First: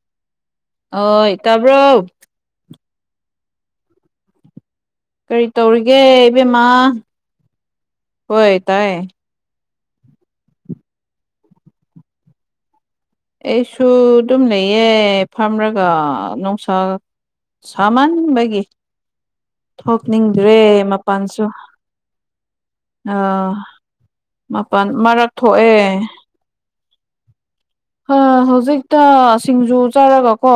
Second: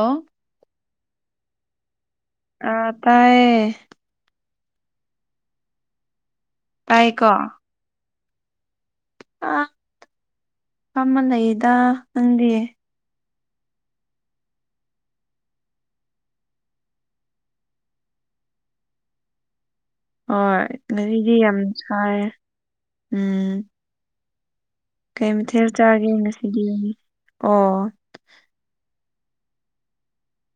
ꯑ ꯑꯣ ꯇꯔꯕ꯭ꯔꯣ ꯑ ꯇꯥꯏꯌꯦ ꯀꯔꯤ ꯇꯧꯔꯤꯒꯦ ꯏꯕꯦꯝꯃꯥ ꯇꯥꯏꯀꯣ ꯍꯣꯏ ꯇꯥꯏ ꯑ ꯀꯃ ꯂꯩꯗ ꯅꯪꯗꯤꯌꯦꯦ ꯑꯩꯁꯨ ꯑꯗꯨꯝ ꯂꯩꯌꯦ ꯐꯥꯝꯔꯒ ꯅꯨꯡꯁꯥ ꯁꯃꯥꯟꯕꯒꯤ ꯍꯣꯏ ꯉꯗꯤ ꯃꯄꯥꯟꯁꯨ ꯌꯥꯝ ꯁꯥꯏ ꯎꯝ ꯃꯥꯄꯥꯟ ꯀꯩ ꯃꯊꯦꯜ ꯆꯥꯒꯦ ꯉꯁꯤꯗꯤꯅꯤ ꯑꯣ ꯑ ꯍꯧꯖꯤꯛꯇ ꯁꯤꯡꯖꯨ ꯆꯥꯔꯒꯀꯣ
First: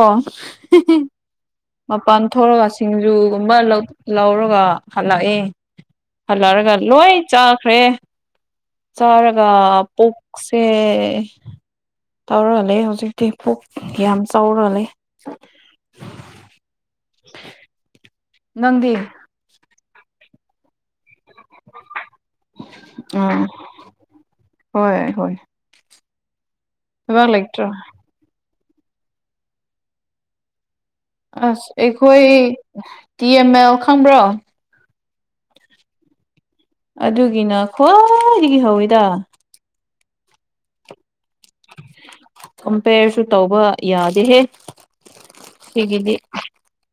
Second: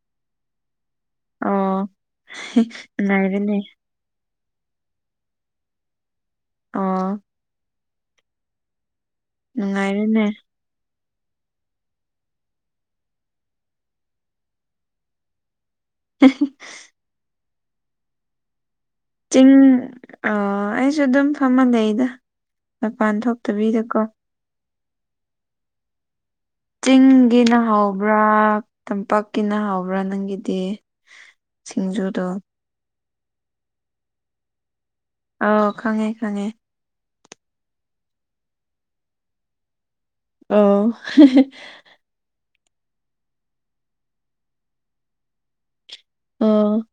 ꯑꯣ ꯃꯄꯜ ꯊꯣꯛꯑꯒ ꯅꯨꯡꯉꯥꯏꯔꯦꯅꯦ ꯁꯤꯡꯖꯨꯒꯨꯝꯕ ꯂꯧꯔꯒ ꯍꯜꯂꯛꯏꯦ ꯍꯜꯂꯛꯔꯒ ꯑꯣ ꯂꯣꯏ ꯆꯥꯈ꯭ꯔꯦ ꯆꯥꯔꯒ ꯅꯨꯡꯉꯥꯏꯔꯦꯅꯦ ꯄꯨꯛꯁꯦ ꯇꯧꯔꯛꯂ ꯍꯧꯖꯤꯛꯇꯤ ꯄꯨꯛ ꯌꯥꯝ ꯆꯥꯎꯔꯂꯩ ꯍ ꯅꯗꯤ ꯆꯤꯡ ꯑꯩꯁꯨ ꯑꯗꯨꯝ ꯐꯝꯃꯜꯂꯏꯗ ꯃꯄꯥꯟ ꯎꯝ ꯊꯣꯛꯇꯕꯤꯗꯀꯣ ꯍꯣꯏ ꯍꯣꯏ ꯊꯕꯛ ꯆꯤꯡꯒꯤꯅ ꯂꯩꯇ꯭ꯔꯣ ꯍꯥꯎꯕ꯭ꯔꯥ ꯇꯝꯄꯥꯛꯀꯤꯅ ꯍꯥꯎꯕ꯭ꯔꯥ ꯅꯪꯒꯤꯗꯤ ꯑꯁ ꯑꯩꯈꯣꯏ ꯁꯤꯡꯖꯨꯗꯣ ꯇꯤ ꯑꯦꯝ ꯑꯦꯜ ꯈꯪꯕ꯭ꯔꯣ ꯑ ꯈꯪꯉꯦ ꯈꯪꯉꯦ ꯑꯗꯨꯒꯤꯅ ꯈ꯭ꯋꯥꯏꯗꯒꯤ ꯍꯧꯋꯤꯗ ꯑꯣ ꯀꯝꯄꯦꯔꯁꯨ ꯇꯧꯕ ꯌꯥꯗꯦꯍꯦ ꯁꯤꯒꯤꯗꯤ ꯑꯣ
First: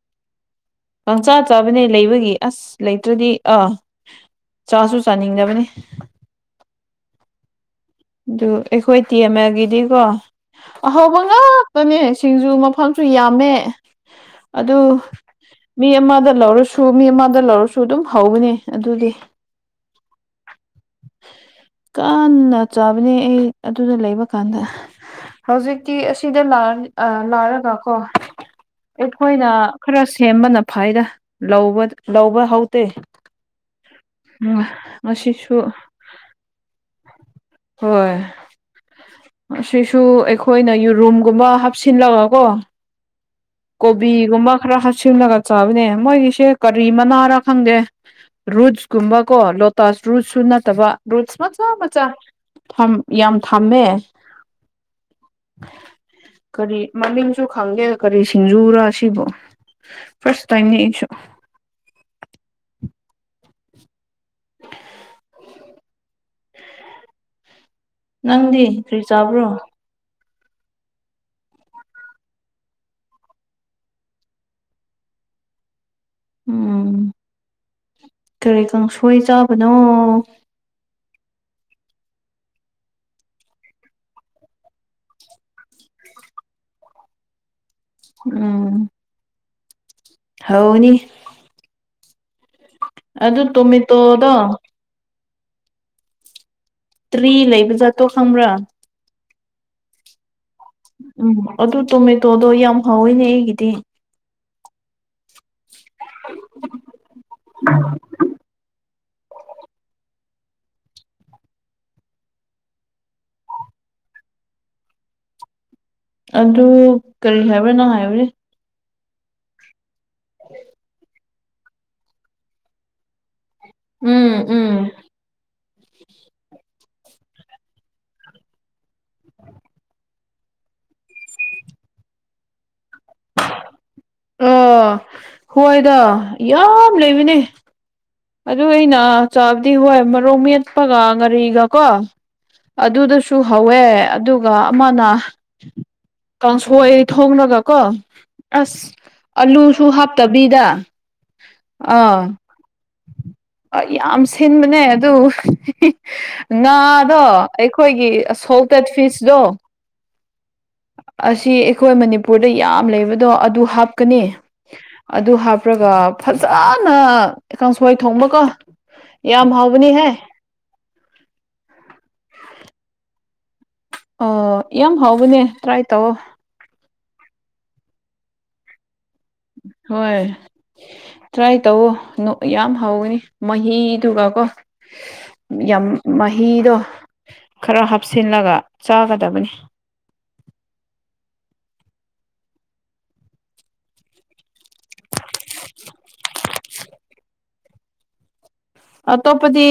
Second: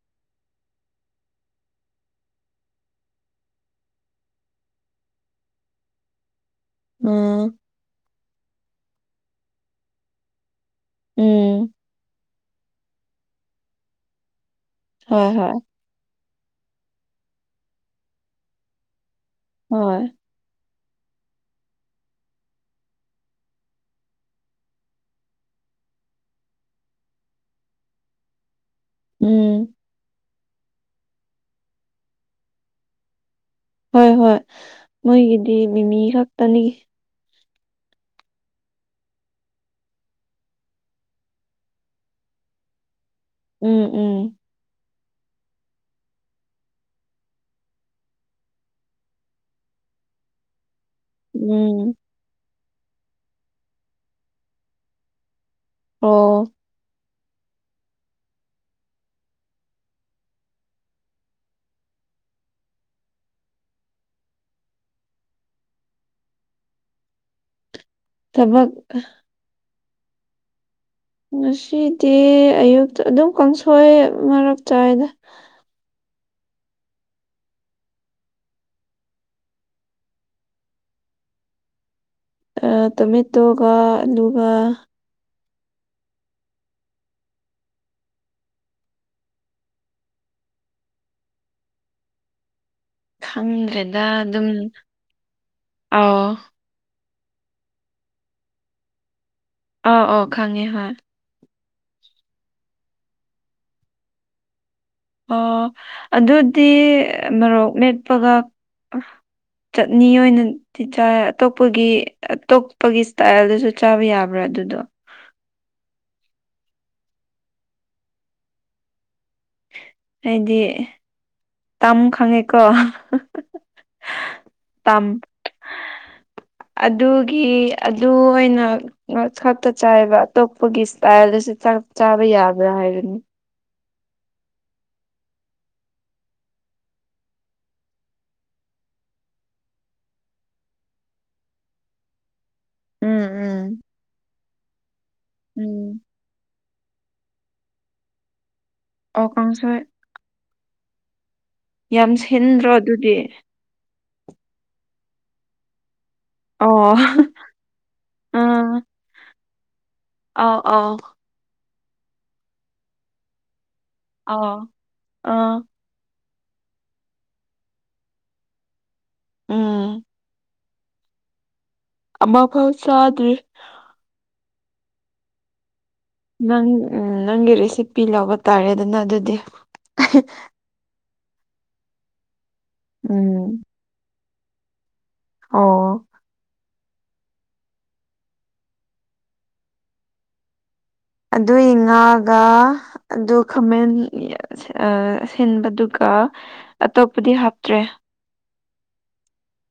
ꯄꯪꯆꯥ ꯆꯥꯕꯅꯦ ꯂꯩꯕꯒꯤ ꯑꯁ ꯂꯩꯇ꯭ꯔꯗꯤ ꯑꯥ ꯆꯥꯁꯨ ꯆꯥꯅꯤꯡꯗꯕꯅꯤ ꯎꯝ ꯑꯗꯨ ꯑꯩꯈꯣꯏ ꯇꯤ ꯑꯦꯝ ꯑꯦꯜꯒꯤꯗꯤꯀꯣ ꯑꯍꯥꯎꯕ ꯎꯝ ꯉꯥꯛꯇꯅꯦ ꯁꯤꯡꯖꯨ ꯃꯐꯝꯁꯨ ꯌꯥꯝꯃꯦ ꯑꯗꯨ ꯍꯣꯏ ꯍꯣꯏ ꯃꯤ ꯑꯃꯗ ꯂꯧꯔꯁꯨ ꯃꯤ ꯑꯃꯗ ꯂꯧꯔꯁꯨ ꯑꯗꯨꯝ ꯍꯥꯎꯕꯅꯦ ꯑꯗꯨꯗꯤ ꯍꯣꯏ ꯀꯥꯟꯅ ꯆꯥꯕꯅꯦ ꯑꯩ ꯑꯗꯨꯗ ꯂꯩꯕ ꯀꯥꯟꯗ ꯍꯧꯖꯤꯛꯇꯤ ꯑꯁꯤꯗ ꯂꯥꯛꯑꯅꯤ ꯂꯥꯛꯔꯒ ꯀꯣ ꯑꯩꯈꯣꯏꯅ ꯎꯝ ꯈꯔ ꯁꯦꯝꯕꯅ ꯐꯩꯗ ꯂꯧꯕ ꯂꯧꯕ ꯍꯥꯎꯇꯦ ꯍꯣꯏ ꯍꯣꯏ ꯃꯣꯏꯒꯤꯗꯤ ꯃꯤꯃꯤ ꯈꯛꯇꯅꯤ ꯍꯣꯏ ꯑꯁꯤꯁꯨ ꯑꯩꯈꯣꯏꯅ ꯌꯨꯔꯨꯝꯒꯨꯝꯕ ꯍꯥꯞꯁꯤꯜꯂꯒ ꯀꯣ ꯎꯝ ꯎꯝ ꯀꯣꯕꯤꯒꯨꯝꯕ ꯈꯔ ꯍꯥꯞꯁꯤꯜꯂꯒ ꯆꯥꯕꯅꯦ ꯃꯣꯏꯒꯤꯁꯦ ꯀꯔꯤ ꯃꯅꯥꯔ ꯈꯪꯗꯦ ꯔꯨꯠꯁ ꯀꯨꯝꯕ ꯀꯣ ꯂꯣꯇꯥꯁ ꯔꯨꯠꯁꯨ ꯅꯠꯇꯕ ꯔꯨꯠꯁ ꯃꯆꯥ ꯎꯝ ꯃꯆꯥ ꯊꯝ ꯌꯥꯝ ꯊꯝꯃꯦ ꯑꯣ ꯀꯔꯤ ꯃꯃꯤꯡꯁꯨ ꯈꯪꯗꯦ ꯀꯔꯤ ꯁꯤꯡꯖꯨꯔꯥ ꯁꯤꯕꯨ ꯐꯥꯔꯁ ꯇꯥꯏꯝꯅꯦ ꯑꯩꯁꯨ ꯅꯪꯗꯤ ꯊꯕꯛ ꯀ꯭ꯔꯤ ꯆꯥꯕ꯭ꯔꯣ ꯉꯁꯤꯗꯤ ꯑꯌꯨꯛꯇ ꯑꯗꯨꯝ ꯀꯥꯡꯁꯣꯏ ꯃꯔꯛ ꯆꯥꯏꯗ ꯎꯝ ꯀꯔꯤ ꯀꯥꯡꯁꯣꯏ ꯆꯥꯕꯅꯣ ꯑ ꯇꯣꯃꯦꯇꯣꯒ ꯑꯂꯨꯒ ꯎꯝ ꯍꯥꯎꯕꯅꯤ ꯑꯗꯨ ꯈꯪꯗ꯭ꯔꯦꯗ ꯇꯣꯃꯦꯇꯣꯗꯣ ꯑꯗꯨꯝ ꯑꯥꯎ ꯇ꯭ꯔꯤ ꯂꯩꯕꯖꯥꯠꯇꯣ ꯈꯪꯕ꯭ꯔꯥ ꯑꯥꯎ ꯑꯣ ꯈꯪꯉꯦ ꯍꯣꯏ ꯎꯝ ꯑꯗꯨ ꯇꯣꯃꯦꯇꯣꯗꯣ ꯌꯥꯝ ꯍꯥꯎꯋꯤꯅꯦ ꯑꯩꯒꯤꯗꯤ ꯑꯣ ꯑꯗꯨꯗꯤ ꯃꯔꯣꯛ ꯃꯦꯠꯄꯒ ꯑꯍ ꯆꯠꯅꯤ ꯑꯣꯏꯅ ꯇꯤ ꯆꯥꯏ ꯑꯇꯣꯞꯄꯒꯤ ꯑꯇꯣꯞꯄꯒꯤ ꯏꯁꯇꯥꯏꯜꯗꯁꯨ ꯆꯥꯕ ꯌꯥꯕ꯭ꯔꯥ ꯑꯗꯨꯗꯣ ꯑꯗꯨ ꯀꯔꯤ ꯍꯥꯏꯕ꯭ꯔꯥ ꯅꯪ ꯍꯥꯏꯕꯖꯤ ꯍꯥꯏꯗꯤ ꯇꯝ ꯈꯪꯉꯦꯀꯣ ꯍ ꯍ ꯍ ꯍꯍ ꯎꯝ ꯎꯝ ꯇꯝ ꯍ ꯑꯗꯨꯒꯤ ꯑꯗꯨ ꯑꯣꯏꯅ ꯅꯣꯠꯁ ꯈꯛꯇ ꯆꯥꯏꯕ ꯑꯇꯣꯛꯄꯒꯤ ꯏꯁꯇꯥꯏꯜꯗꯁꯨ ꯆꯞ ꯆꯥꯕ ꯌꯥꯕ꯭ꯔꯥ ꯍꯥꯏꯕꯅꯤ ꯑꯣ ꯍꯣꯏꯗꯣ ꯌꯥꯝ ꯂꯩꯕꯅꯦ ꯑꯗꯨ ꯑꯩꯅ ꯆꯥꯕꯗꯤ ꯍꯣꯏ ꯃꯔꯣꯛ ꯃꯦꯠꯄꯒ ꯉꯥꯔꯤꯒ ꯀꯣ ꯎꯝ ꯑꯗꯨꯗꯁꯨ ꯁꯨ ꯎꯝ ꯍꯥꯎꯋꯦ ꯑꯗꯨ ꯒ ꯑꯃꯥꯅ ꯎꯝ ꯀꯥꯡꯁꯣꯏ ꯊꯣꯡꯔꯒ ꯀꯣ ꯑꯁ ꯑꯣ ꯀꯥꯡꯁꯣꯏ ꯑꯂꯨꯁꯨ ꯍꯥꯞꯇꯕꯤꯗ ꯌꯥꯝ ꯁꯤꯟꯗ꯭ꯔꯣ ꯑꯗꯨꯗꯤ ꯑꯥ ꯌꯥꯝ ꯁꯤꯟꯕꯅꯦ ꯑꯗꯨ ꯍꯤ ꯍ ꯑꯣ ꯉꯥꯗꯣ ꯑꯩꯈꯣꯏꯒꯤ ꯑꯥ ꯑꯁꯣꯜꯇꯦꯠ ꯐꯤꯁꯇꯣ ꯑꯥꯎ ꯑꯥꯎ ꯑꯁꯤ ꯑꯩꯈꯣꯏ ꯃꯅꯤꯄꯨꯔꯗ ꯌꯥꯝ ꯂꯩꯕꯗꯣ ꯑꯗꯨ ꯍꯥꯞ ꯀꯅꯦ ꯑꯥꯎ ꯑꯗꯨ ꯑꯥ ꯍꯥꯞꯄꯔꯒ ꯐꯖꯅ ꯀꯥꯡꯁꯣꯏ ꯊꯣꯡꯕꯀꯣ ꯌꯥꯝ ꯍꯥꯎꯕꯅꯤ ꯎꯝ ꯍꯦ ꯑꯃ ꯐꯥꯎ ꯆꯥꯗ꯭ꯔꯤ ꯑꯣ ꯌꯥꯝ ꯍꯥꯎꯕꯅꯦ ꯇ꯭ꯔꯥꯏ ꯇꯧꯋꯣ ꯅꯪ ꯎ ꯅꯪꯒꯤ ꯔꯦꯁꯤꯄꯤ ꯂꯧꯕ ꯇꯥꯔꯦꯗꯨꯅ ꯑꯗꯨꯗꯤ ꯍꯣꯏ ꯇ꯭ꯔꯥꯏ ꯇꯧꯑꯣ ꯌꯥꯝ ꯍꯧꯒꯅꯤ ꯎꯝ ꯃꯍꯤꯗꯨꯒꯀꯣ ꯌꯥꯝ ꯑꯣ ꯃꯍꯤꯗꯣ ꯈꯔ ꯍꯥꯞꯆꯤꯜꯂꯒ ꯆꯥꯒꯗꯕꯅꯤ ꯑꯗꯨꯢ ꯉꯥꯛꯒ ꯑꯗꯨ ꯈꯥꯃꯦꯟ ꯁꯤꯟꯕꯗꯨꯒ ꯑꯇꯣꯞꯄꯗꯤ ꯍꯥꯞꯇ꯭ꯔꯦ ꯑꯇꯣꯞꯄꯗꯤ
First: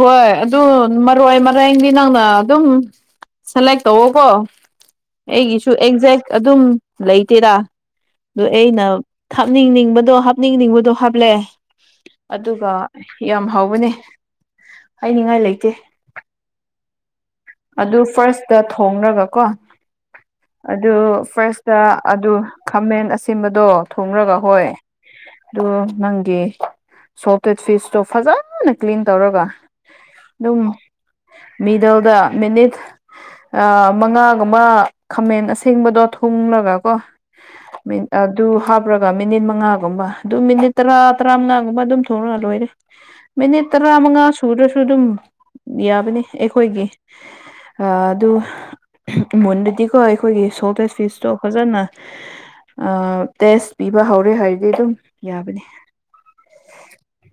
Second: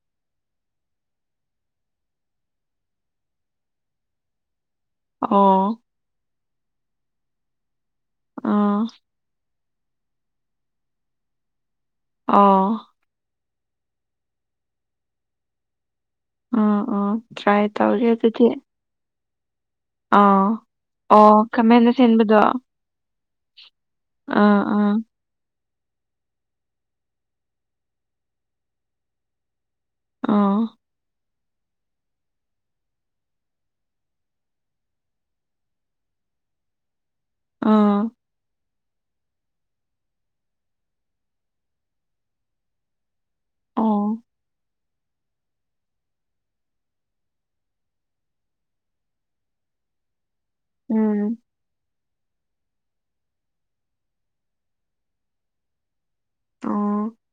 ꯍꯣꯏ ꯑꯗꯨ ꯃꯔꯣꯏ ꯃꯔꯦꯟꯗꯤ ꯅꯪꯅ ꯑꯗꯨꯝ ꯁꯦꯂꯦꯛ ꯇꯧꯑꯣꯒꯣ ꯑꯩꯒꯤꯁꯨ ꯑꯣ ꯑꯦꯛꯖꯦꯛ ꯑꯗꯨꯝ ꯂꯩꯇꯦꯗ ꯑꯗꯨ ꯑꯩꯅ ꯑꯥ ꯍꯥꯞꯅꯤꯡꯅꯤꯡꯕꯗꯣ ꯍꯥꯞꯅꯤꯡꯅꯤꯡꯕꯗꯣ ꯍꯥꯞꯂꯦ ꯑꯣ ꯑꯗꯨꯒ ꯌꯥꯝ ꯍꯥꯎꯕꯅꯦ ꯍꯥꯏꯅꯤꯡꯉꯥꯏ ꯂꯩꯇꯦ ꯑꯝ ꯑꯝ ꯑꯗꯨ ꯐꯥꯔꯁꯇ ꯊꯣꯡꯂꯒ ꯀꯣ ꯑꯥ ꯑꯗꯨ ꯑꯣ ꯐꯥꯔꯁꯇ ꯈꯥꯃꯦꯟ ꯑꯗꯨ ꯑꯁꯤꯟꯕꯗꯣ ꯑꯥ ꯈꯥꯃꯦꯟ ꯑꯁꯤꯕꯗꯣ ꯊꯣꯡꯉꯒ ꯍꯣꯏ ꯑꯥ ꯑꯗꯨ ꯅꯪꯒꯤ ꯁꯣꯐꯇꯦꯠ ꯐꯤꯁꯇꯣ ꯐꯖꯅ ꯀ꯭ꯂꯤꯟ ꯇꯧꯔꯒ ꯑꯥ ꯑꯗꯨꯝ ꯃꯤꯗꯜꯗ ꯃꯤꯅꯤꯠ ꯃꯉꯥꯒꯨꯝꯕ ꯈꯥꯃꯦꯟ ꯑꯁꯦꯡꯕꯗꯣ ꯊꯣꯡꯂꯒ ꯀꯣ ꯑꯥ ꯇꯨ ꯍꯥꯞ ꯍꯥꯔꯒ ꯃꯤꯅꯤꯠ ꯃꯉꯥꯒꯨꯝꯕ ꯑꯗꯨ ꯃꯤꯅꯤꯠ ꯇꯔꯥ ꯇꯔꯥ ꯃꯉꯥꯒꯨꯝꯕ ꯑꯗꯨꯝ ꯊꯣꯛꯂꯒ ꯂꯣꯏꯔꯦ ꯃꯤꯅꯤꯠ ꯇꯔꯥ ꯑꯣ ꯃꯉꯥ ꯁꯨꯗꯔꯁꯨ ꯑꯗꯨꯝ ꯌꯥꯕꯅꯤ ꯑꯩꯈꯣꯏꯒꯤ ꯑꯗꯨ ꯏꯃꯣꯟꯗꯗꯤꯀꯣ ꯑꯩꯈꯣꯏꯒꯤ ꯁꯣꯜꯇꯦꯁ ꯐꯤꯁꯇꯣ ꯎꯝ ꯐꯖꯅ ꯑ ꯇꯦꯁ ꯄꯤꯕ ꯍꯧꯔꯦ ꯍꯥꯏꯔꯗꯤ ꯑꯗꯨꯝ ꯌꯥꯕꯅꯤ ꯑꯣ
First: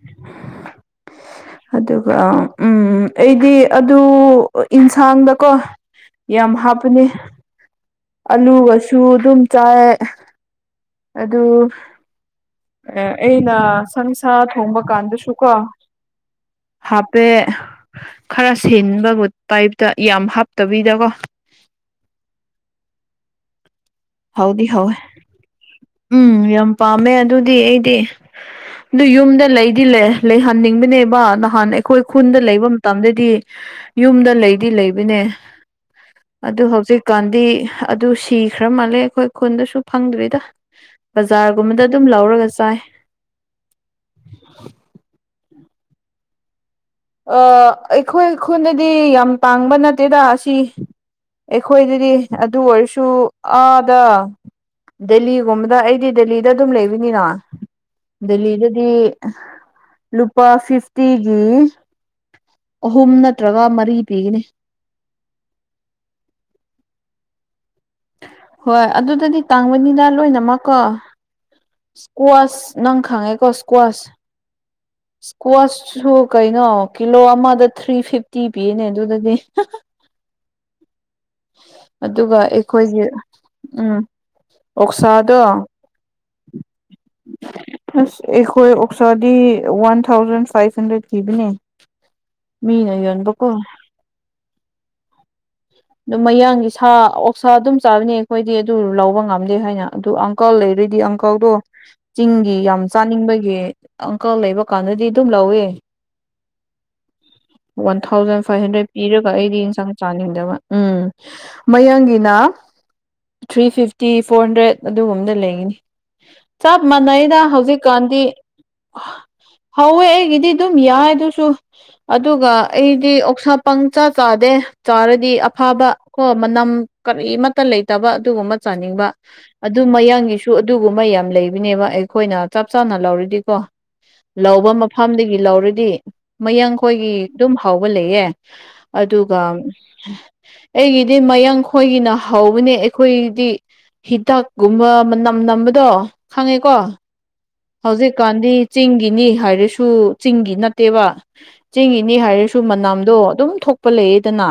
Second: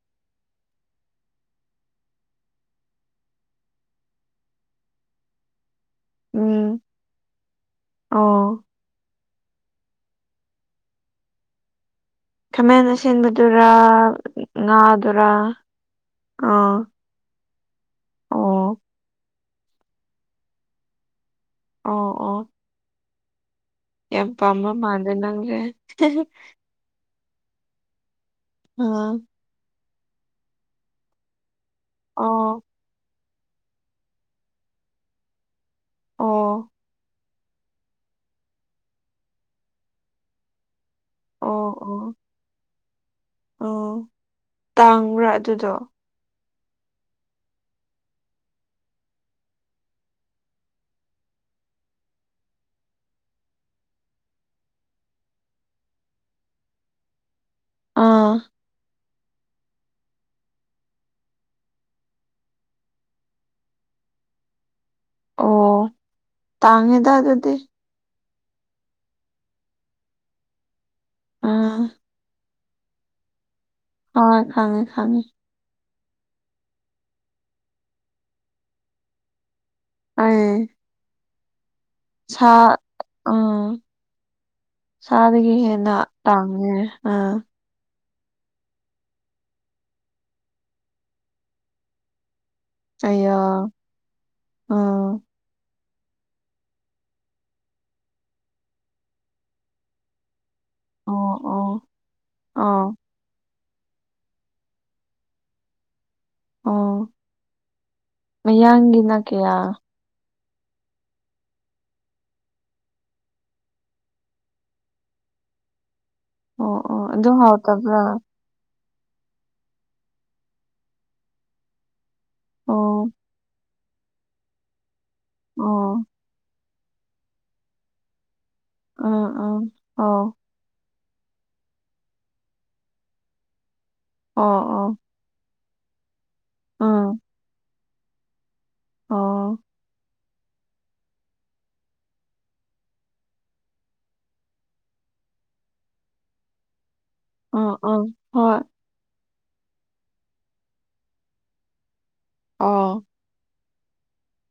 ꯑꯗꯨꯒ ꯎꯝ ꯑꯩꯗꯤ ꯑꯗꯨ ꯌꯦꯟꯁꯥꯡꯗꯀꯣ ꯌꯥꯝ ꯎꯝ ꯍꯥꯞꯄꯅꯤ ꯑꯣ ꯑꯂꯨꯒꯁꯨ ꯑꯗꯨꯝ ꯆꯥꯏ ꯑꯗꯨ ꯈꯥꯃꯦꯟ ꯑꯩꯅ ꯑꯁꯤꯟꯕꯗꯨꯔꯥ ꯁꯪꯁꯥ ꯊꯣꯡꯕ ꯉꯥꯗꯨꯔꯥ ꯀꯥꯟꯗꯁꯨꯀꯣ ꯑꯥ ꯍꯥꯞ ꯄꯦ ꯈꯔ ꯑꯣ ꯁꯤꯕ ꯇꯥꯏꯞꯇ ꯌꯥꯝ ꯍꯥꯞꯇꯕꯤꯗꯀꯣ ꯑꯣ ꯑꯣ [unintelligible] ꯌꯥꯝ ꯍꯥꯎꯗꯤ ꯄꯥꯝꯕ ꯍꯥꯎꯋꯦ ꯃꯥꯜꯂꯦ ꯅꯪꯁꯦ ꯎꯝ ꯌꯥꯝ ꯄꯥꯝꯃꯦ ꯑꯗꯨꯗꯤ ꯑꯩꯗꯤ ꯑꯗꯨ ꯑꯥ ꯌꯨꯝꯗ ꯂꯩꯗꯤ ꯂꯩ ꯂꯩꯍꯟꯅꯤꯡꯕꯅꯦꯕ ꯅꯍꯥꯟ ꯑꯩꯈꯣꯏ ꯈꯨꯟꯗ ꯑꯣ ꯂꯩꯕ ꯃꯇꯝꯗꯗꯤ ꯌꯨꯝꯗ ꯂꯩꯗꯤ ꯂꯩꯕꯅꯦ ꯑꯗꯨ ꯑꯣ ꯍꯧꯖꯤꯛꯀꯥꯟꯗꯤ ꯑꯗꯨ ꯁꯤꯈ꯭ꯔ ꯃꯥꯜꯂꯦ ꯑꯩꯈꯣꯏ ꯈꯨꯟꯗꯁꯨ ꯐꯪꯗ꯭ꯔꯦꯗ ꯑꯣ ꯕꯖꯥꯔꯒꯨꯝꯕꯗ ꯑꯗꯨꯝ ꯑꯣ ꯂꯧꯔꯒ ꯆꯥꯏ ꯑꯣ ꯇꯥꯡꯕ꯭ꯔꯥ ꯑꯗꯨꯗꯣ ꯑꯩꯈꯣꯏ ꯈꯨꯟꯗꯗꯤ ꯌꯥꯝ ꯇꯥꯡꯕ ꯅꯠꯇꯦꯗ ꯑꯁꯤ ꯑꯩꯈꯣꯏꯗꯗꯤ ꯑꯗꯨ ꯑꯣꯏꯔꯁꯨ ꯑꯥꯗ ꯗꯦꯜꯂꯤꯒꯨꯝꯕꯗ ꯑꯩꯗꯤ ꯗꯦꯜꯂꯤꯗ ꯑꯗꯨꯝ ꯂꯩꯕꯅꯤꯅ ꯑꯥ ꯗꯦꯜꯂꯤꯗꯗꯤ ꯂꯨꯄꯥ ꯐꯤꯐꯇꯤꯒꯤ ꯑꯍꯨꯝ ꯅꯠꯇ꯭ꯔꯒ ꯃꯔꯤ ꯄꯤꯒꯅꯤ ꯑꯣ ꯇꯥꯡꯉꯦꯗ ꯑꯗꯨꯗꯤ ꯍꯣꯏ ꯑꯗꯨꯗꯗꯤ ꯇꯥꯡꯕꯅꯤꯅ ꯂꯣꯏꯅꯃꯛꯀꯣ ꯎꯝ ꯏꯁꯀ꯭ꯋꯥꯁ ꯅꯪ ꯈꯪꯉꯦꯀꯣ ꯁ꯭ꯀ꯭ꯋꯥꯁ ꯑꯥ ꯈꯪꯉꯦ ꯈꯪꯉꯦ ꯏꯁꯀ꯭ꯋꯥꯆꯁꯨ ꯀꯩꯅꯣ ꯀꯤꯂꯣ ꯑꯃꯗ ꯊ꯭ꯔꯤ ꯐꯤꯐꯇꯤ ꯄꯤꯅꯦ ꯑꯗꯨꯗꯗꯤ ꯑꯩꯁ ꯑꯗꯨꯒ ꯑꯩꯈꯣꯏꯒꯤ ꯎꯝ ꯑꯣꯛꯁꯥꯗꯣ ꯁꯥꯗꯒꯤ ꯍꯦꯟꯅ ꯇꯥꯡꯉꯦ ꯑꯥ ꯑꯁ ꯑꯩꯈꯣꯏ ꯑꯣꯛꯁꯥꯗꯤ ꯋꯥꯟ ꯊꯥꯎꯖꯟ ꯐꯥꯏꯚ ꯍꯟꯗ꯭ꯔꯦꯠ ꯊꯤꯈꯤꯕꯅꯦ [inaudible] ꯃꯤꯅ ꯌꯣꯟꯕ ꯑꯌꯥ ꯀꯣ ꯑꯥ ꯑꯗꯨꯝ ꯃꯌꯥꯡꯒꯤ ꯁꯥ ꯑꯣꯛꯁꯥ ꯑꯗꯨꯝ ꯆꯥꯕꯅꯤ ꯑꯩꯈꯣꯏꯗꯤ ꯑꯗꯨ ꯂꯧꯕ ꯉꯝꯗꯦ ꯍꯥꯏꯅ ꯑꯗꯨ ꯑꯪꯀꯜ ꯂꯩꯔꯗꯤ ꯗꯤ ꯑꯣ ꯑꯪꯀꯜꯗꯣ ꯑꯣ ꯆꯤꯡꯒꯤ ꯌꯥꯝ ꯑꯥ ꯆꯥꯅꯤꯡꯕꯒꯤ ꯑꯪꯀꯜ ꯂꯩꯕ ꯀꯥꯟꯗꯗꯤ ꯑꯗꯨꯝ ꯂꯧꯋꯦ ꯑꯣ ꯋꯥꯟ ꯊꯥꯎꯖꯟ ꯐꯥꯏꯚ ꯍꯟꯗ꯭ꯔꯦꯗ ꯃꯌꯥꯡꯒꯤꯅ ꯄꯤꯔꯒ ꯀꯌꯥ ꯑꯩꯗꯤ ꯌꯦꯟꯁꯪ ꯆꯥꯅꯤꯡꯗꯕ ꯎꯝ ꯃꯌꯦꯡꯒꯤꯅ ꯊ꯭ꯔꯤ ꯐꯤꯐꯇꯤ ꯐꯣꯔ ꯍꯟꯗ꯭ꯔꯦꯠ ꯑꯗꯨꯒꯨꯝꯕꯗ ꯂꯩꯒꯅꯤ ꯑꯣ ꯆꯞ ꯑꯣ ꯑꯗꯨ ꯃꯥꯟꯅꯩꯗ ꯍꯥꯎꯇꯕ꯭ꯔꯥ ꯍꯧꯖꯤꯛꯀꯥꯟꯗꯤ ꯍꯧꯋꯦ ꯑꯩꯒꯤꯗꯤ ꯑꯗꯨꯝ ꯌꯥꯏ ꯑꯗꯨꯁꯨ ꯑꯗꯨꯒ ꯑꯣ ꯑꯩꯗꯤ ꯑꯣꯛꯁꯥ ꯄꯪꯆꯥꯥ ꯆꯥꯗꯦ ꯆꯥꯔꯗꯤ ꯑꯐꯕ ꯑꯣ ꯀꯣ ꯃꯅꯝ ꯀꯔꯤ ꯑꯃꯠꯇ ꯂꯩꯇꯕ ꯑꯗꯨꯒꯨꯝꯕ ꯆꯥꯅꯤꯡꯕ ꯑꯥ ꯑꯥ ꯑꯗꯨ ꯑꯣ ꯃꯌꯥꯡꯒꯤꯁꯨ ꯑꯗꯨꯒꯨꯝꯕ ꯌꯥꯝ ꯂꯩꯕꯅꯦꯕ ꯑꯩꯈꯣꯏꯅ ꯆꯞ ꯆꯥꯅ ꯂꯧꯔꯗꯤꯀꯣ ꯑꯣ ꯂꯧꯕ ꯑꯣ ꯃꯐꯝꯗꯒꯤ ꯂꯧꯔꯗꯤ ꯑꯥ ꯃꯌꯥꯡꯈꯣꯏꯒꯤ ꯑꯗꯨꯝ ꯍꯥꯎꯕ ꯂꯩꯌꯦ ꯑꯗꯨꯒ ꯑꯣ ꯑꯩꯒꯤꯗꯤ ꯃꯌꯥꯡ ꯈꯣꯏꯒꯤꯅ ꯍꯧꯕꯅꯦ ꯑꯩꯈꯣꯏꯗꯤ ꯍꯤꯗꯥꯛꯀꯨꯝꯕ ꯃꯅꯥ ꯆꯝ ꯅꯝꯕꯗꯣ ꯈꯪꯉꯦꯀꯣ ꯑꯥ ꯑꯥ ꯍꯧꯖꯤꯛꯀꯥꯟꯗꯤ ꯍꯣꯏ ꯆꯤꯡꯒꯤꯅꯤ ꯍꯥꯏꯔꯁꯨ ꯆꯤꯡꯒꯤ ꯅꯠꯇꯦꯕ ꯆꯤꯡ ꯏꯅꯤ ꯍꯥꯏꯔꯁꯨ ꯑꯣ ꯃꯅꯥꯝꯗꯣ ꯑꯗꯨꯝ ꯊꯣꯛꯄ ꯂꯩꯌꯦꯗꯅ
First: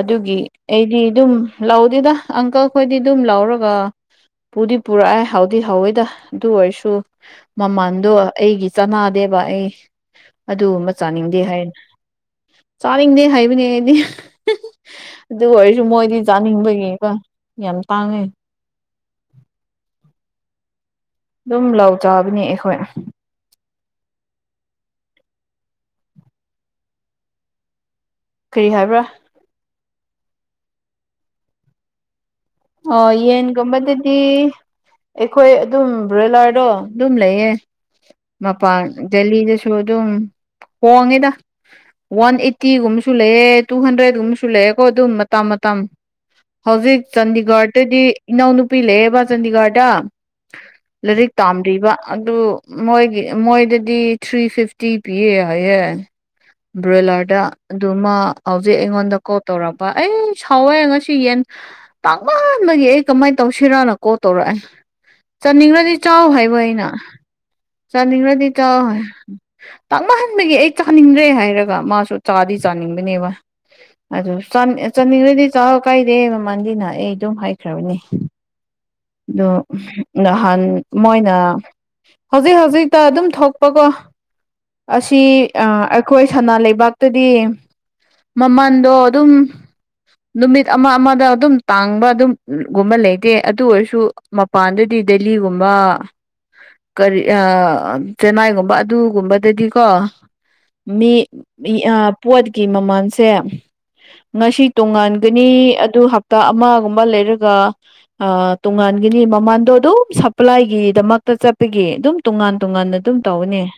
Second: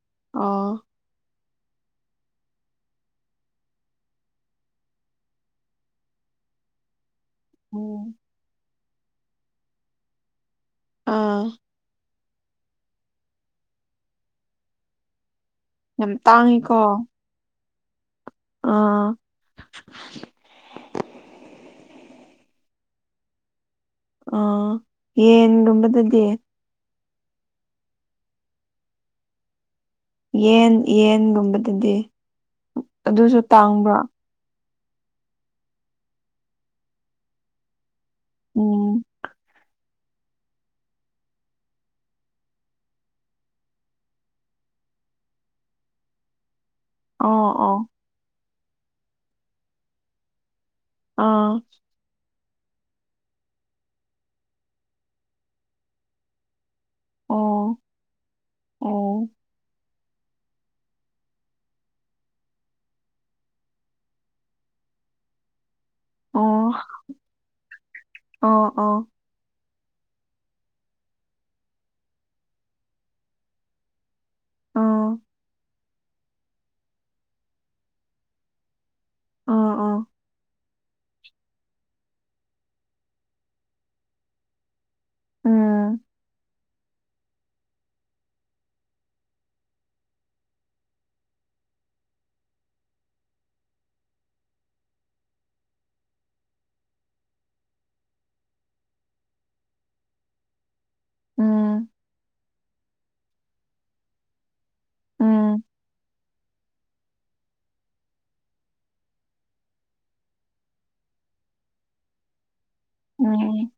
ꯑꯗꯨꯒꯤ ꯑꯣ ꯑꯩꯗꯤ ꯑꯗꯨꯝ ꯂꯧꯥꯎꯗꯦꯗ ꯑꯪꯀꯜ ꯈꯣꯏꯗꯤ ꯑꯗꯨꯝ ꯂꯧꯔꯒ ꯄꯨꯗꯤ ꯄꯨꯔꯛꯑꯦ ꯍꯥꯎꯗꯤ ꯍꯥꯎꯋꯦꯗ ꯑꯗꯨ ꯑꯣꯏꯔꯁꯨ ꯎꯝ ꯃꯃꯟꯗꯣ ꯑꯩꯒꯤ ꯆꯅꯥꯗꯦꯕ ꯑꯩ ꯑꯗꯨꯒꯨꯝꯕ ꯆꯥꯅꯤꯡꯗꯦ ꯑꯥ ꯍꯥꯏꯅ ꯆꯥꯅꯤꯡꯗꯦ ꯍꯥꯏꯕꯅꯦ ꯑꯩꯗꯤ ꯑꯗꯨꯒ ꯑꯣꯏꯔꯁꯨ ꯁ ꯌꯥꯝ ꯃꯣꯏꯗꯤ ꯇꯥꯡꯉꯤꯀꯣ ꯆꯥꯅꯤꯡꯕꯒꯤꯒ ꯌꯥꯝ ꯇꯥꯡꯉꯦ ꯑꯥ ꯑꯗꯨꯝ ꯂꯥꯎ ꯆꯥꯕꯅꯦ ꯑꯩꯈꯣꯏ ꯑ ꯌꯦꯟ ꯒꯨꯝꯕꯗꯗꯤ ꯀꯔꯤ ꯍꯥꯏꯕ꯭ꯔꯥ ꯌꯦꯟ ꯌꯦꯟꯒꯨꯝꯕꯗꯗꯤ ꯑꯣ ꯑꯗꯨꯁꯨ ꯇꯥꯡꯕ꯭ꯔꯥ ꯌꯦꯟꯒꯨꯝꯕꯗꯗꯤ ꯑꯩꯈꯣꯏ ꯑꯗꯨꯝ ꯕ꯭ꯔꯣꯏꯂꯔꯗꯣ ꯑꯗꯨꯝ ꯂꯩꯌꯦ ꯃꯄꯥꯟ ꯎꯝ ꯗꯦꯜꯂꯤꯗꯁꯨ ꯑꯗꯨꯝ ꯍꯣꯡꯉꯤꯗ ꯋꯥꯟ ꯑꯩꯠꯇꯤꯒꯨꯝꯕꯁꯨ ꯂꯩꯑꯦ ꯇꯨ ꯍꯟꯗ꯭ꯔꯦꯗꯒꯨꯝꯕꯁꯨ ꯂꯩꯑꯦꯀꯣ ꯑꯗꯨꯝ ꯃꯇꯝ ꯃꯇꯝ ꯍꯧꯖꯤꯛ ꯑꯣ ꯑꯣ ꯆꯥꯟꯗꯤꯒꯔꯗꯗꯤ ꯏꯅꯥꯎꯅꯨꯄꯤ ꯂꯩꯌꯦꯕ ꯆꯥꯟꯗꯤꯒꯔꯗ ꯂꯥꯏꯔꯤꯛ ꯑꯥ ꯇꯥꯝꯔꯤꯕ ꯑꯗꯨ ꯃꯣꯏꯒꯤ ꯃꯣꯏꯗꯗꯤ ꯊ꯭ꯔꯤ ꯐꯤꯐꯇꯤ ꯄꯤꯌꯦ ꯍꯥꯏꯌꯦ ꯕ꯭ꯔꯣꯏꯂꯔꯗ ꯑꯣ ꯑꯗꯨꯃ ꯍꯧꯖꯤꯛ ꯑꯩꯉꯣꯟꯗ ꯑꯣ ꯀꯣꯜ ꯇꯧꯔꯝꯕ ꯑꯩ ꯁꯥꯎꯋꯦ ꯉꯁꯤ ꯌꯦꯟ ꯇꯥꯡꯉꯥꯟꯗꯒꯤ ꯑꯩ ꯀꯃꯥꯏꯅ ꯇꯧꯁꯤꯔꯥꯅ ꯀꯣ ꯇꯧꯔꯛꯑꯦ ꯆꯥꯅꯤꯡꯉ꯭ꯔꯗꯤ ꯆꯥꯎ ꯍꯥꯏꯕ ꯑꯣ ꯑꯩꯅ ꯆꯥꯅꯤꯡꯉ꯭ꯔꯗꯤ ꯑꯣ ꯆꯥꯎ ꯑꯣ ꯍꯥꯏ ꯇꯛꯅꯍꯟꯕꯒꯤ ꯑꯩ ꯆꯥꯅꯤꯡꯗ꯭ꯔꯦ ꯍꯥꯏꯔꯒ ꯃꯥꯁꯨ ꯆꯥꯗꯤ ꯆꯥꯅꯤꯡꯕꯅꯦꯕ ꯑꯗꯨ ꯑꯣ ꯆꯥꯅꯤꯡꯈꯗꯤ ꯆꯥꯛ ꯀꯥꯏꯗꯦ ꯃꯃꯜꯗꯤꯅ ꯑꯩ ꯑꯗꯨꯝ ꯍꯥꯏꯈ꯭ꯔꯕꯅꯤ ꯑ ꯑꯣ ꯑꯣ ꯅꯍꯥꯟ ꯃꯣꯏꯅ ꯍꯧꯖꯤꯛ ꯍꯧꯖꯤꯛꯇ ꯑꯗꯨꯝ ꯊꯣꯛꯄꯀꯣ ꯑꯁꯤ ꯎꯝ ꯑꯩꯈꯣꯏ ꯁꯅꯥ ꯂꯩꯕꯥꯛꯇꯗꯤ ꯃꯃꯟꯗꯣ ꯑꯗꯨꯝ ꯅꯨꯃꯤꯠ ꯑꯃ ꯑꯃꯗ ꯑꯗꯨꯝ ꯇꯥꯡꯕ ꯑꯗꯨꯝꯒꯨꯝꯕ ꯂꯩꯇꯦ ꯑꯗꯨ ꯑꯣꯏꯔꯁꯨ ꯁꯨ ꯃꯄꯥꯟꯗꯗꯤ ꯗꯦꯜꯂꯤꯒꯨꯝꯕ ꯀꯔꯤ ꯆꯦꯟꯅꯥꯏꯒꯨꯝꯕ ꯑꯗꯨꯒꯨꯝꯕꯗꯗꯤꯀꯣ ꯃꯤ ꯎꯝ ꯄꯣꯠꯀꯤ ꯃꯃꯜꯁꯦ ꯉꯁꯤ ꯇꯣꯉꯥꯟꯒꯅꯤ ꯎꯝ ꯑꯗꯨ ꯍꯞꯇꯥ ꯑꯃꯒꯨꯝꯕ ꯂꯩꯔꯒ ꯇꯣꯉꯥꯟꯒꯤꯅꯤ ꯃꯃꯥꯟꯗꯣ ꯑꯗꯨꯝ ꯁꯄ꯭ꯂꯥꯏꯒꯤꯗꯃꯛꯇ ꯆꯠꯄꯒꯤ ꯑꯗꯨꯝ ꯇꯣꯉꯥꯟ ꯇꯣꯉꯥꯟꯅ ꯑꯗꯨꯝ ꯇꯧꯅꯦ ꯎꯝ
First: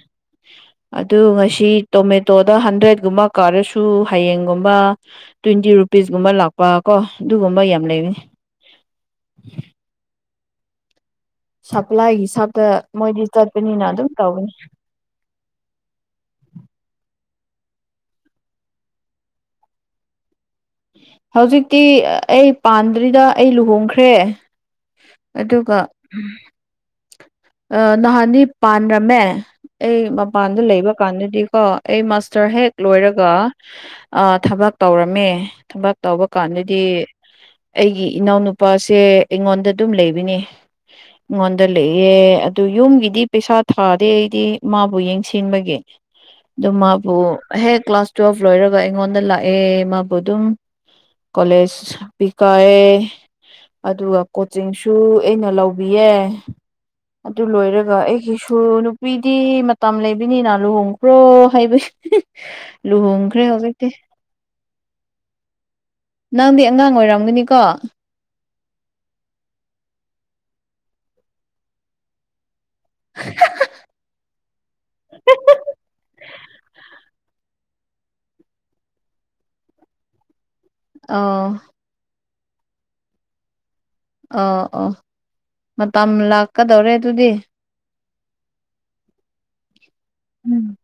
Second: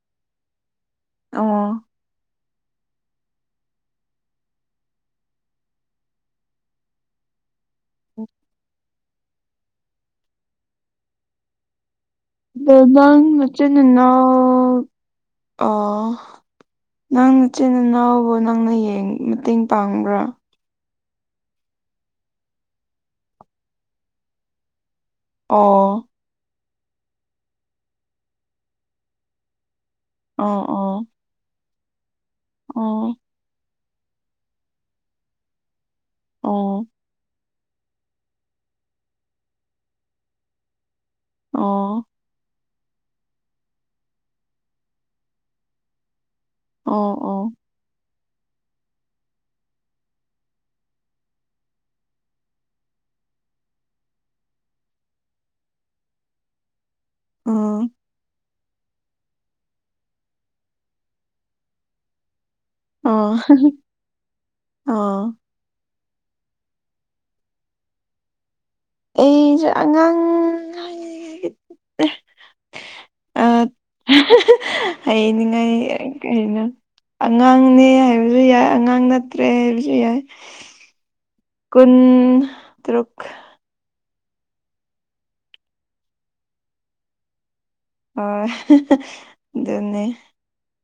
ꯑꯗꯨ ꯉꯁꯤ ꯑꯣ ꯇꯣꯃꯦꯇꯣꯗ ꯍꯟꯗ꯭ꯔꯦꯠꯒꯨꯝꯕ ꯀꯥꯔꯁꯨ ꯍꯌꯦꯡꯒꯨꯝꯕ ꯇ꯭ꯋꯦꯟꯇꯤ ꯔꯨꯄꯤꯁꯀꯨꯝꯕ ꯂꯥꯛꯄ ꯀꯣ ꯑꯗꯨꯒꯨꯝꯕ ꯌꯥꯝ ꯂꯩꯕꯅꯤ ꯁꯄ꯭ꯂꯥꯏꯒꯤ ꯁꯥꯞꯇ ꯑꯗꯣ ꯅꯪ ꯃꯣꯏꯗꯤ ꯆꯠꯄꯅꯤꯅ ꯑꯗꯨꯝ ꯇꯧꯅꯤ ꯑ ꯅꯪ ꯏꯆꯤꯟ ꯏꯅꯥꯎꯕ ꯅꯪꯅ ꯃꯇꯦꯡ ꯄꯥꯡꯕ꯭ꯔꯥ ꯍꯧꯖꯤꯛꯇꯤ ꯑꯩ ꯄꯥꯟꯗ꯭ꯔꯤꯗ ꯑꯩ ꯂꯨꯍꯣꯡꯈ꯭ꯔꯦ ꯑꯗꯨꯒ ꯑꯣ ꯅꯍꯥꯟꯗꯤ ꯄꯥꯟꯔꯝꯃꯦ ꯑꯩ ꯑꯣ ꯃꯄꯥꯟꯗ ꯂꯩꯕ ꯑꯣ ꯀꯥꯟꯗꯗꯤꯀꯣ ꯑꯩꯁ ꯁꯔ ꯍꯦꯛ ꯑꯣ ꯂꯣꯏꯔꯒ ꯊꯕꯛ ꯇꯧꯔꯝꯃꯦ ꯊꯕꯛ ꯇꯧꯕ ꯑꯣ ꯀꯥꯟꯗꯗꯤ ꯑꯩꯒꯤ ꯏꯅꯥꯎꯅꯨꯄꯥꯁꯦ ꯑꯩꯉꯣꯟꯗ ꯑꯗꯨꯝ ꯂꯩꯕꯅꯤ ꯏꯣꯗ ꯑꯣ ꯂꯩ ꯑꯗꯨ ꯌꯨꯝꯒꯤꯗꯤ ꯄꯩꯁꯥ ꯊꯥꯗꯦ ꯑꯩꯗꯤ ꯃꯥꯕꯨ ꯌꯦꯡꯁꯤꯟꯕꯒꯤ ꯑꯗꯨ ꯑꯣ ꯃꯥꯕꯨ ꯑꯣ ꯍꯦꯛ ꯀ꯭ꯂꯥꯁ ꯇꯨꯋꯦꯜꯐ ꯂꯣꯏꯔꯒ ꯑꯩꯉꯣꯟꯗ ꯂꯥꯛꯑꯦ ꯃꯥꯕꯨ ꯑꯗꯨꯝ ꯀꯣꯂꯦꯖ ꯄꯤ ꯀꯑ ꯑꯗꯨꯒ ꯀꯣꯆꯤꯡꯁꯨ ꯑꯩꯅ ꯂꯧꯕꯤꯌꯦ ꯑꯗꯨ ꯎꯝ ꯂꯣꯏꯔꯒ ꯑꯩꯒꯤ ꯅꯨꯄꯤꯗꯤ ꯃꯇꯝ ꯂꯩꯕꯅꯤꯅ ꯂꯨꯍꯣꯡꯈ꯭ꯔꯣ ꯍꯥꯏꯕ ꯑꯣ ꯂꯨꯍꯣꯡꯈ꯭ꯔꯦ ꯍꯧꯖꯤꯛꯇꯤ ꯑꯣ ꯅꯪꯗꯤ ꯑꯉꯥꯡ ꯑꯣꯏꯔꯝꯒꯅꯤꯀꯣ ꯑꯩ ꯑꯉꯥꯡ ꯑ ꯍꯅꯤꯡꯉꯥꯏ ꯀꯩꯅ ꯑꯉꯥꯡꯅꯦ ꯍꯥꯏꯕꯁꯨ ꯌꯥꯏ ꯑꯉꯥꯡ ꯅꯠꯇ꯭ꯔꯦ ꯍꯥꯏꯕꯁꯨ ꯌꯥꯏ ꯑꯥ ꯀꯨꯟ ꯇꯔꯨꯛ ꯑ ꯑꯣꯥ ꯃꯇꯝ ꯂꯥꯛꯀꯗꯧꯔꯦ ꯑꯗꯨꯗꯤ ꯍ ꯑꯗꯨ ꯑꯗꯨꯅꯤ ꯎꯝ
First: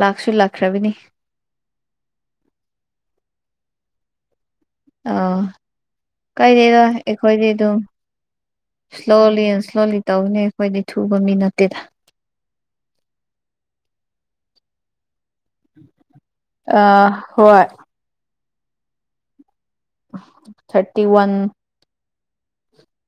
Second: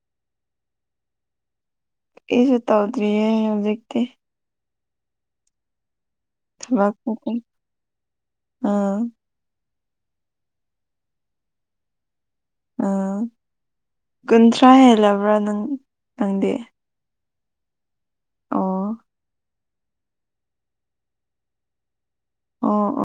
ꯂꯥꯛꯁꯨ ꯂꯥꯛꯈ꯭ꯔꯕꯅꯤ ꯏꯁꯨ ꯇꯧꯗ꯭ꯔꯤꯌꯦ ꯍꯧꯖꯤꯛꯇꯤ ꯑ ꯀꯩꯗꯔ ꯊꯕꯛ ꯑꯩꯈꯣꯏꯗꯤ ꯑꯗꯨꯝ ꯑꯥ ꯏꯁ꯭ꯂꯣꯜꯂꯤ ꯏꯁꯣ ꯇꯧꯅꯤ ꯑꯩꯈꯣꯏꯗꯤ ꯊꯨꯕ ꯃꯤ ꯅꯠꯇꯦꯗ ꯎ ꯀꯨꯟꯊ꯭ꯔꯥ ꯍꯦꯜꯂꯕ꯭ꯔꯥ ꯅꯪ ꯅꯪꯗꯤ ꯑ ꯍꯣꯏ ꯑꯣ ꯊꯔꯇꯤ ꯋꯥꯟ ꯑꯣ ꯑꯣ